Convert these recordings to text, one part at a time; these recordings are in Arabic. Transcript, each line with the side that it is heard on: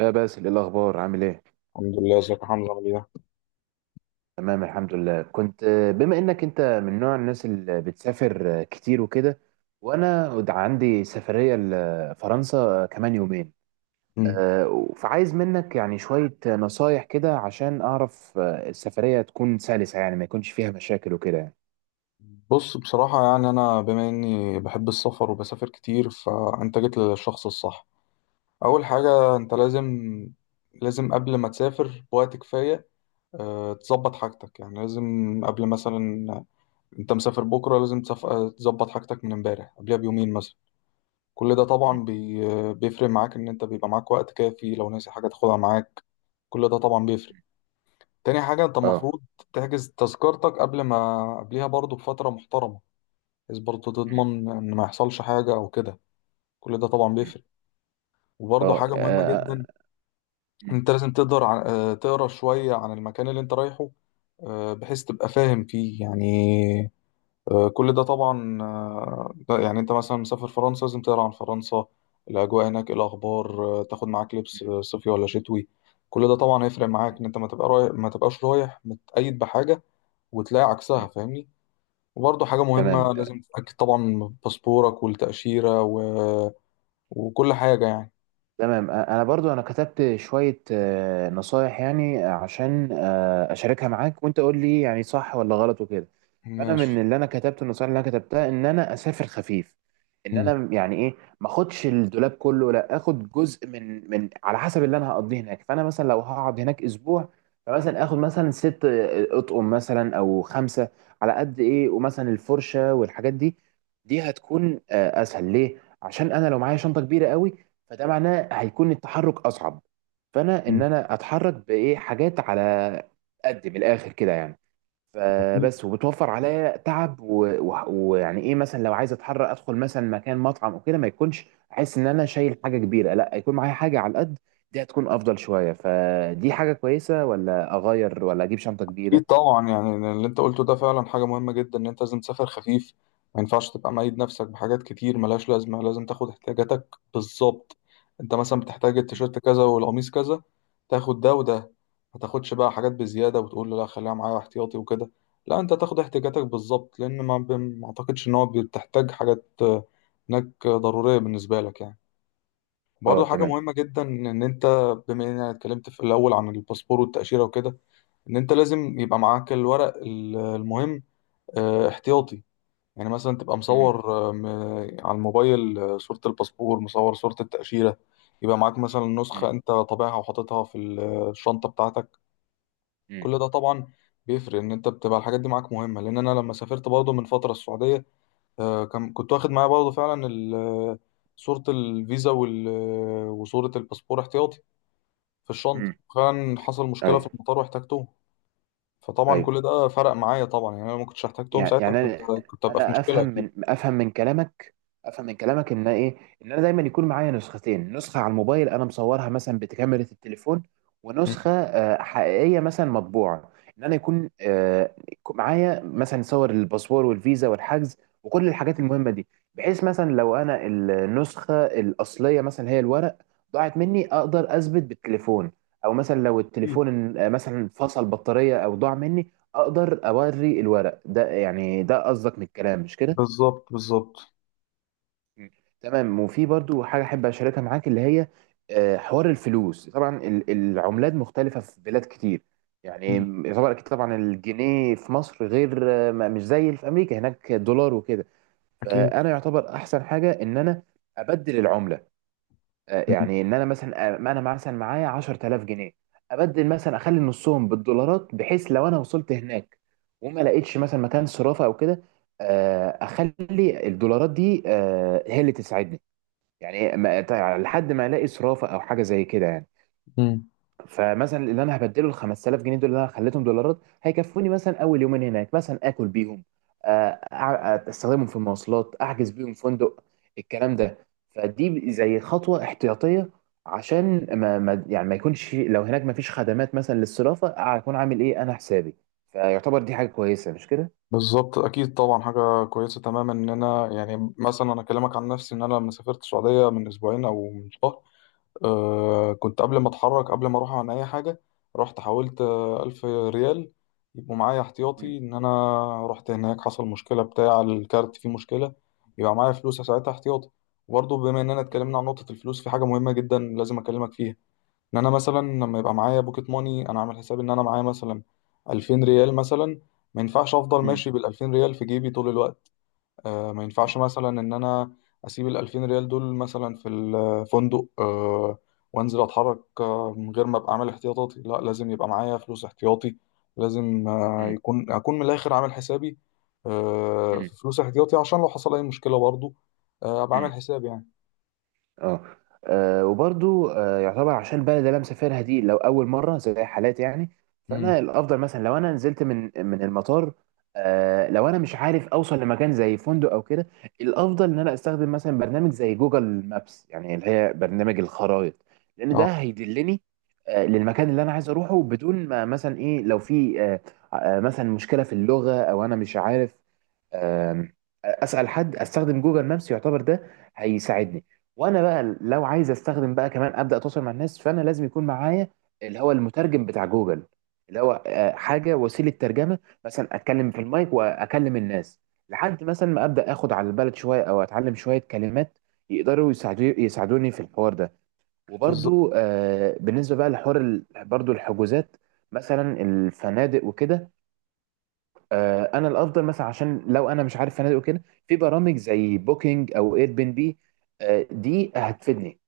right: يا باسل، ايه الاخبار؟ عامل ايه؟
left: الحمد لله، ازيك يا حمزة عامل ايه؟
right: تمام، الحمد لله. كنت بما انك انت من نوع الناس اللي بتسافر كتير وكده، وانا عندي سفريه لفرنسا كمان يومين.
left: مم.
right: فعايز منك يعني شويه نصايح كده، عشان اعرف السفريه تكون سلسه، يعني ما يكونش فيها مشاكل وكده يعني.
left: بص، بصراحة يعني أنا بما إني بحب السفر وبسافر كتير، فأنت جيت للشخص الصح. أول حاجة أنت لازم قبل ما تسافر بوقت كفاية تظبط حاجتك، يعني لازم قبل مثلا أنت مسافر بكرة لازم تظبط حاجتك من امبارح قبلها بيومين مثلا. كل ده
right: مم.
left: طبعا بي... آه، بيفرق معاك إن أنت بيبقى معاك وقت كافي لو ناسي حاجة تاخدها معاك. كل ده طبعا بيفرق. تاني حاجة انت
right: اه.
left: المفروض تحجز تذكرتك قبل، ما قبلها برضو بفترة محترمة، بحيث برضو
right: مم.
left: تضمن ان ما يحصلش حاجة او كده. كل ده طبعا
right: مم.
left: بيفرق.
right: اه.
left: وبرضو
right: آه.
left: حاجة مهمة
right: آه.
left: جدا،
right: مم.
left: انت لازم تقدر تقرا شوية عن المكان اللي انت رايحه، بحيث تبقى فاهم فيه يعني. كل ده طبعا، ده يعني انت مثلا مسافر فرنسا لازم تقرا عن فرنسا. الاجواء هناك إيه الاخبار؟ تاخد معاك لبس صيفي ولا شتوي. كل ده طبعا هيفرق معاك ان انت ما تبقاش رايح متقيد بحاجة وتلاقي عكسها،
right: مم.
left: فاهمني؟ وبرضه حاجة
right: تمام.
left: مهمة، لازم تتأكد طبعا من باسبورك والتأشيرة وكل حاجة يعني.
right: تمام. انا برضو انا كتبت شوية نصايح، يعني عشان اشاركها معاك وانت قول لي يعني صح ولا غلط وكده. فانا من
left: ماشي.
right: اللي انا كتبته، النصايح اللي انا كتبتها، ان انا اسافر خفيف، ان
left: مم.
right: انا يعني ايه، ما اخدش الدولاب كله، لا اخد جزء من على حسب اللي انا هقضيه هناك. فانا مثلا لو هقعد هناك اسبوع، فمثلا اخد مثلا ست اطقم، مثلا او خمسة، على قد ايه، ومثلا الفرشة والحاجات دي. دي هتكون اسهل ليه، عشان انا لو معايا شنطة كبيرة قوي، فده معناه هيكون التحرك اصعب. فانا ان
left: مم.
right: انا اتحرك بايه حاجات على قد، من الاخر كده يعني. فبس، وبتوفر عليا تعب ويعني ايه، مثلا لو عايز اتحرك، ادخل مثلا مكان مطعم او كده، ما يكونش احس ان انا شايل حاجه كبيره، لا يكون معايا حاجه على قد. دي هتكون افضل شويه، فدي حاجه كويسه، ولا اغير ولا اجيب شنطه
left: أكيد
right: كبيره؟
left: طبعا، يعني اللي أنت قلته ده فعلا حاجة مهمة جدا، إن أنت لازم تسافر خفيف. ما ينفعش تبقى مقيد نفسك بحاجات كتير ملهاش لازمة، لازم تاخد احتياجاتك بالظبط. أنت مثلا بتحتاج
right: مم.
left: التيشيرت كذا والقميص كذا، تاخد ده وده. ما تاخدش بقى حاجات بزيادة وتقول لا خليها معايا احتياطي وكده. لا، أنت تاخد احتياجاتك بالظبط، لأن ما أعتقدش إن هو بتحتاج حاجات هناك ضرورية بالنسبة لك يعني.
right: اه،
left: برضه حاجة
right: تمام.
left: مهمة جدا، إن أنت بما إننا اتكلمت في الأول عن الباسبور والتأشيرة وكده، ان انت لازم يبقى معاك الورق المهم احتياطي. يعني مثلا تبقى
right: مم.
left: مصور على الموبايل صورة الباسبور، مصور صورة التأشيرة. يبقى معاك مثلا
right: مم.
left: نسخة انت طابعها وحاططها في الشنطة بتاعتك.
right: مم.
left: كل ده طبعا بيفرق ان انت بتبقى الحاجات دي معاك مهمة، لان انا لما سافرت برضه من فترة السعودية، كنت واخد معايا برضه فعلا صورة الفيزا وصورة الباسبور احتياطي في
right: مم.
left: الشنطة. فعلا حصل مشكلة في
right: ايوه.
left: المطار واحتاجتهم. فطبعا
right: ايوه.
left: كل ده فرق معايا طبعا، يعني انا ما كنتش احتاجتهم
right: يعني
left: ساعتها.
right: يعني
left: كنت
right: انا،
left: كنت ابقى في
right: أنا
left: مشكله
right: افهم
left: اكيد.
right: من افهم من كلامك، افهم من كلامك ان ايه، ان انا دايما يكون معايا نسختين، نسخه على الموبايل انا مصورها مثلا بكاميرا التليفون،
left: مم.
right: ونسخه حقيقيه مثلا مطبوعه. ان انا يكون يكون معايا مثلا صور الباسبور والفيزا والحجز، وكل الحاجات المهمه دي، بحيث مثلا لو انا النسخه الاصليه، مثلا هي الورق، ضاعت مني، اقدر اثبت بالتليفون. او مثلا لو
left: اكيد.
right: التليفون مثلا فصل بطاريه او ضاع مني، اقدر اوري الورق ده، يعني ده قصدك من الكلام مش كده؟
left: بالظبط بالظبط.
right: مم. تمام. وفي برضو حاجة أحب أشاركها معاك، اللي هي حوار الفلوس، طبعا العملات مختلفة في بلاد كتير يعني.
left: مم.
right: يعتبر أكيد طبعا الجنيه في مصر غير مش زي اللي في أمريكا، هناك دولار وكده.
left: اكيد.
right: فأنا يعتبر أحسن حاجة إن أنا أبدل العملة،
left: مم.
right: يعني إن أنا مثلا ما أنا مثلا معايا 10000 جنيه، أبدل، مثلا أخلي نصهم بالدولارات، بحيث لو أنا وصلت هناك وما لقيتش مثلا مكان صرافة أو كده، أخلي الدولارات دي هي اللي تساعدني، يعني ما تع- لحد ما الاقي صرافه او حاجه زي كده يعني.
left: مم.
right: فمثلا اللي انا هبدله، ال 5000 جنيه دول اللي انا خليتهم دولارات، هيكفوني مثلا اول يومين هناك، مثلا اكل بيهم، استخدمهم في المواصلات، احجز بيهم فندق، الكلام ده. فدي زي خطوه احتياطيه، عشان يعني ما يكونش لو هناك ما فيش خدمات مثلا للصرافه، اكون عامل ايه انا حسابي. فيعتبر دي حاجه كويسه مش كده؟
left: بالظبط. اكيد طبعا، حاجه كويسه تماما، ان انا يعني مثلا انا اكلمك عن نفسي، ان انا لما سافرت السعوديه من اسبوعين او من شهر، كنت قبل ما اتحرك، قبل ما اروح عن اي حاجه، رحت حولت 1000 ريال يبقوا معايا
right: مم.
left: احتياطي، ان انا رحت هناك حصل مشكله بتاع الكارت، فيه مشكله يبقى معايا فلوس ساعتها احتياطي. وبرضه بما اننا
right: مم.
left: اتكلمنا عن نقطه الفلوس، في حاجه مهمه جدا لازم اكلمك فيها، ان انا مثلا لما يبقى معايا بوكيت ماني، انا عامل حساب ان انا معايا مثلا 2000 ريال مثلا. ما ينفعش افضل
right: مم.
left: ماشي بال 2000 ريال في جيبي طول الوقت. ما ينفعش مثلا ان انا اسيب ال 2000 ريال دول مثلا في الفندق، وانزل اتحرك من غير ما ابقى عامل احتياطاتي. لا، لازم يبقى معايا فلوس احتياطي. لازم، آه،
right: مم.
left: يكون اكون من الاخر عامل حسابي،
right: مم.
left: في فلوس احتياطي عشان لو حصل اي مشكلة برضو، ابقى عامل
right: مم.
left: حسابي يعني.
right: اه. وبرضو يعتبر، عشان البلد اللي انا مسافرها دي لو اول مره، زي حالاتي يعني،
left: امم.
right: فانا الافضل مثلا لو انا نزلت من المطار، لو انا مش عارف اوصل لمكان زي فندق او كده، الافضل ان انا استخدم مثلا برنامج زي جوجل مابس، يعني اللي هي برنامج الخرائط، لان ده
left: اه،
right: هيدلني للمكان اللي انا عايز اروحه، بدون ما مثلا ايه، لو في مثلا مشكله في اللغه او انا مش عارف، آم، اسال حد، استخدم جوجل مابس، يعتبر ده هيساعدني. وانا بقى لو عايز استخدم بقى كمان ابدا اتواصل مع الناس، فانا لازم يكون معايا اللي هو المترجم بتاع جوجل، اللي هو حاجه، وسيله ترجمه، مثلا اتكلم في المايك واكلم الناس، لحد مثلا ما ابدا اخد على البلد شويه او اتعلم شويه كلمات يقدروا يساعدوني في الحوار ده.
left: بالظبط.
right: وبرضو بالنسبه بقى لحوار برضو الحجوزات، مثلا الفنادق وكده، انا الافضل مثلا عشان لو انا مش عارف فنادق وكده، في برامج زي بوكينج او اير بي ان بي، دي هتفيدني،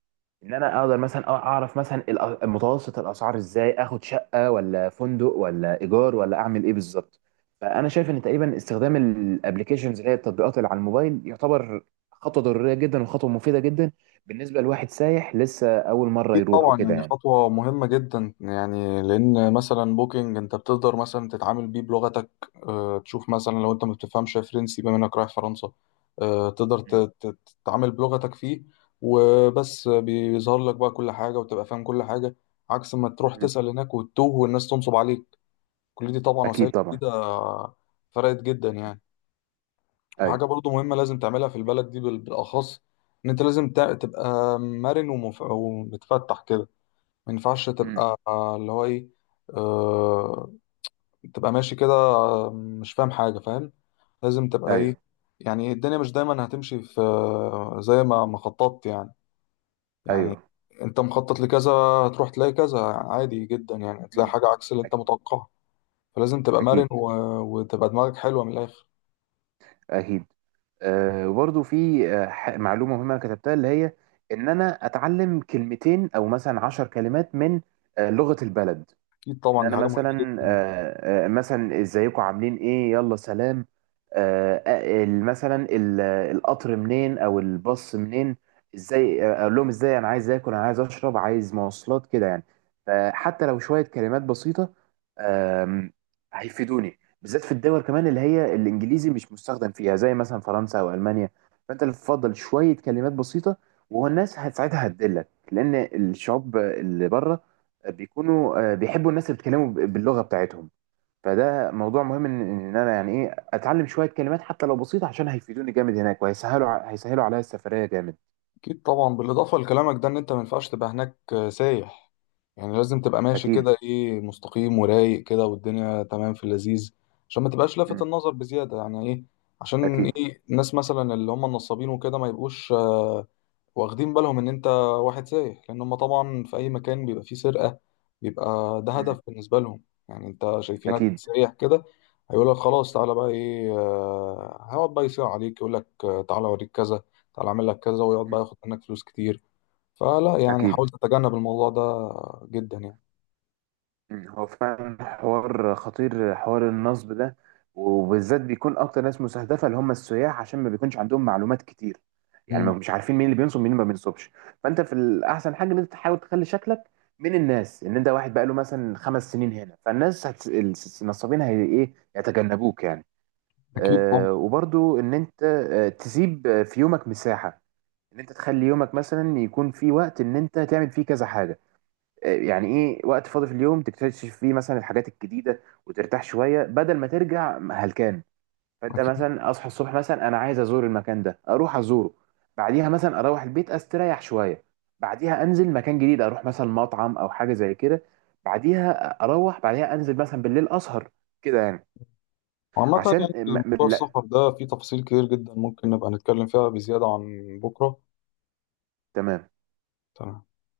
right: ان انا اقدر مثلا اعرف مثلا متوسط الاسعار، ازاي اخد شقه ولا فندق ولا ايجار، ولا اعمل ايه بالظبط. فانا شايف ان تقريبا استخدام الابلكيشنز، اللي هي التطبيقات اللي على الموبايل، يعتبر خطوه ضروريه جدا وخطوه مفيده جدا بالنسبه لواحد سايح لسه اول مره
left: أكيد
right: يروح
left: طبعا،
right: وكده
left: يعني
right: يعني.
left: خطوة مهمة جدا، يعني لأن مثلا بوكينج أنت بتقدر مثلا تتعامل بيه بلغتك. تشوف مثلا لو أنت ما بتفهمش فرنسي، بما إنك رايح فرنسا، تقدر
right: مم.
left: تتعامل بلغتك فيه. وبس بيظهر لك بقى كل حاجة وتبقى فاهم كل حاجة، عكس ما تروح
right: مم.
left: تسأل هناك وتتوه والناس تنصب عليك. كل دي طبعا وسائل
right: اكيد طبعا.
left: جديدة فرقت جدا
right: مم.
left: يعني.
right: ايوه.
left: وحاجة برضو مهمة لازم تعملها في البلد دي بالأخص، إن أنت لازم تبقى مرن ومتفتح كده. ما ينفعش
right: مم.
left: تبقى اللي هو ايه، آه، تبقى ماشي كده مش فاهم حاجة فاهم. لازم تبقى ايه؟
right: ايوه.
left: يعني إيه، الدنيا مش دايما هتمشي في، زي ما خططت يعني.
right: ايوه.
left: يعني انت مخطط لكذا، هتروح تلاقي كذا عادي جدا، يعني تلاقي
right: مم.
left: حاجة عكس اللي انت
right: اكيد.
left: متوقعها. فلازم تبقى مرن
right: اكيد.
left: وتبقى دماغك حلوة من الآخر.
right: اكيد. وبرضو في معلومه مهمه انا كتبتها، اللي هي ان انا اتعلم كلمتين او مثلا 10 كلمات من لغه البلد.
left: أكيد
right: ان
left: طبعا، دي
right: انا
left: حاجة مهمة
right: مثلا
left: جدا.
right: مثلا ازيكم، عاملين ايه، يلا، سلام. آه، آه، ال- مثلا ال- القطر منين، او الباص منين، ازاي اقول لهم، ازاي انا عايز اكل، انا عايز اشرب، عايز مواصلات، كده يعني. فحتى لو شويه كلمات بسيطه، آم، هيفيدوني بالذات في الدول كمان اللي هي الانجليزي مش مستخدم فيها، زي مثلا فرنسا او المانيا. فانت اللي تفضل شويه كلمات بسيطه، والناس ساعتها هتدلك، لان الشعوب اللي بره بيكونوا بيحبوا الناس اللي بيتكلموا باللغه بتاعتهم. فده موضوع مهم، ان إن انا يعني ايه اتعلم شويه كلمات حتى لو بسيطه، عشان هيفيدوني جامد هناك، وهيسهلوا هيسهلوا عليا السفريه جامد.
left: اكيد طبعا، بالاضافه لكلامك ده، ان انت ما ينفعش تبقى هناك سايح، يعني لازم تبقى ماشي
right: اكيد.
left: كده ايه، مستقيم ورايق كده، والدنيا تمام في اللذيذ، عشان ما تبقاش لافت
right: مم.
left: النظر بزياده، يعني ايه، عشان
right: اكيد.
left: ايه الناس مثلا اللي هم النصابين وكده ما يبقوش واخدين بالهم ان انت واحد سايح، لان هم طبعا في اي مكان بيبقى فيه سرقة، بيبقى ده
right: مم.
left: هدف بالنسبة لهم، يعني انت شايفينك
right: اكيد.
left: سايح كده، هيقول لك خلاص تعالى بقى ايه، هيقعد بقى يصيع عليك، يقول لك تعالى اوريك كذا، تعالى اعمل لك كذا، ويقعد
right: مم.
left: بقى ياخد منك فلوس كتير. فلا، يعني
right: اكيد.
left: حاول تتجنب الموضوع ده جدا يعني.
right: مم. هو فعلا حوار خطير، حوار النصب ده، وبالذات بيكون اكتر ناس مستهدفه اللي هم السياح، عشان ما بيكونش عندهم معلومات كتير، يعني ما
left: مم.
right: مش عارفين مين اللي بينصب مين اللي ما بينصبش. فانت في، الاحسن حاجه ان انت تحاول تخلي شكلك من الناس ان انت واحد بقاله مثلا 5 سنين هنا، فالناس النصابين هي ايه يتجنبوك يعني.
left: اكيد طبعا.
right: وبرضو ان انت تسيب في يومك مساحه، ان انت تخلي يومك مثلا يكون في وقت ان انت تعمل فيه كذا حاجه، يعني ايه، وقت فاضي في اليوم تكتشف فيه مثلا الحاجات الجديده، وترتاح شويه بدل ما ترجع هلكان. فانت
left: اكيد.
right: مثلا اصحى الصبح، مثلا انا عايز ازور المكان ده، اروح ازوره. بعديها مثلا اروح البيت استريح شويه، بعديها انزل مكان جديد، اروح مثلا مطعم او حاجه زي كده، بعديها اروح، بعديها انزل مثلا بالليل اسهر، كده يعني.
left: وعامة
right: عشان
left: يعني موضوع
right: لا،
left: السفر ده فيه تفاصيل كتير جدا، ممكن نبقى نتكلم فيها بزيادة عن بكرة.
right: تمام.
left: تمام.